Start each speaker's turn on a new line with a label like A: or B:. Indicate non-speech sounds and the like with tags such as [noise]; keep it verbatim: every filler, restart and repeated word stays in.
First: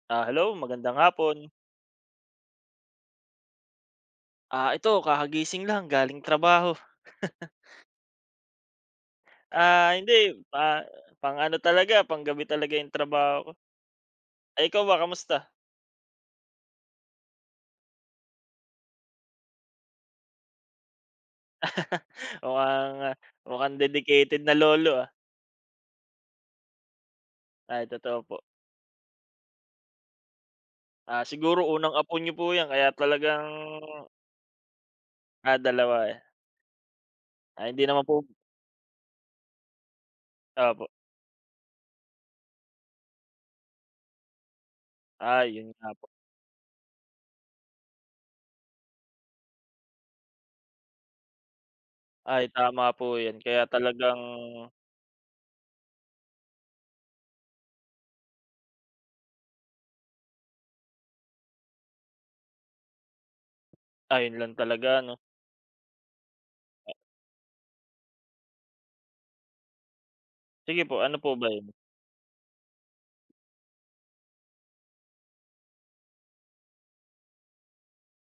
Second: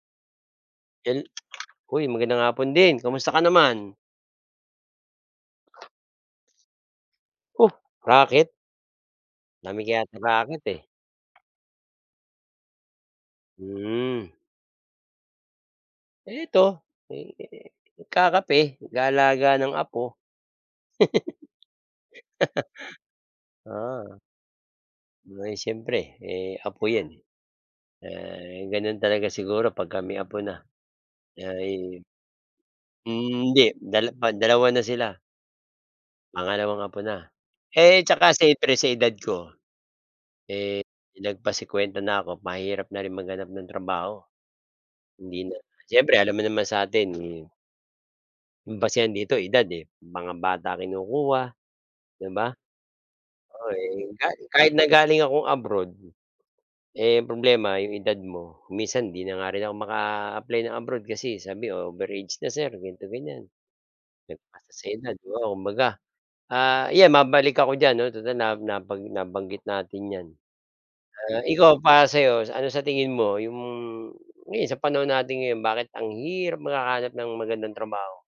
A: Ah, hello magandang
B: Yun,
A: hapon.
B: uy magandang hapon din. Kumusta ka naman?
A: Ah, ito kakagising lang galing trabaho. [laughs]
B: Oh! Raket? Dami
A: Ah,
B: kaya yatang
A: hindi,
B: raket
A: ah,
B: eh.
A: pang-ano talaga panggabi talaga yung trabaho ko.
B: Hmm.
A: Ay ikaw ba, kamusta?
B: Eto. Eh, nagkakape, nag-aalaga ng apo.
A: [laughs] Mukhang ah,
B: [laughs]
A: mukhang
B: Oo.
A: dedicated na lolo ah.
B: Aba'y siyempre eh, apo yan eh.
A: Ay totooo po.
B: Ah, ganon talaga siguro pagka may apo na.
A: Ah, siguro unang
B: Ayun,
A: apo niyo po yan kaya
B: hmm
A: talagang
B: hindi dala ban dalawa na sila.
A: Ah, dalawa eh.
B: Pangalawang apo na.
A: Ay hindi naman
B: Eh,
A: po
B: tsaka siyempre sa edad ko. Eh,
A: Opo.
B: lagpas singkwenta na ako, mahirap na rin maghanap ng trabaho.
A: Ah,
B: Hindi na
A: yun nga po.
B: siyempre alam mo naman sa atin, mm ang basehan dito edad eh. Mga bata kinukuha, di
A: Ay
B: ba?
A: tama po yan, kaya
B: Oo eh,
A: talagang
B: kahit kahit na galing akong abroad, eh, problema yung edad mo. Minsan, 'di na nga rin ako maka-apply ng abroad kasi sabi over-age na sir ganito ganyan.
A: Ay yun lang
B: Lagpas na sa
A: talaga,
B: edad,
A: no?
B: oo, kumbaga, ah, ayan mabalik ako diyan no, tutal naba na nabanggit natin 'yan.
A: Sige po, ano po
B: Ah,
A: ba yun?
B: ikaw para sa 'yo ano sa tingin mo, yung ngayon sa panahon natin ngayon bakit ang hirap maka-hanap ng magandang trabaho?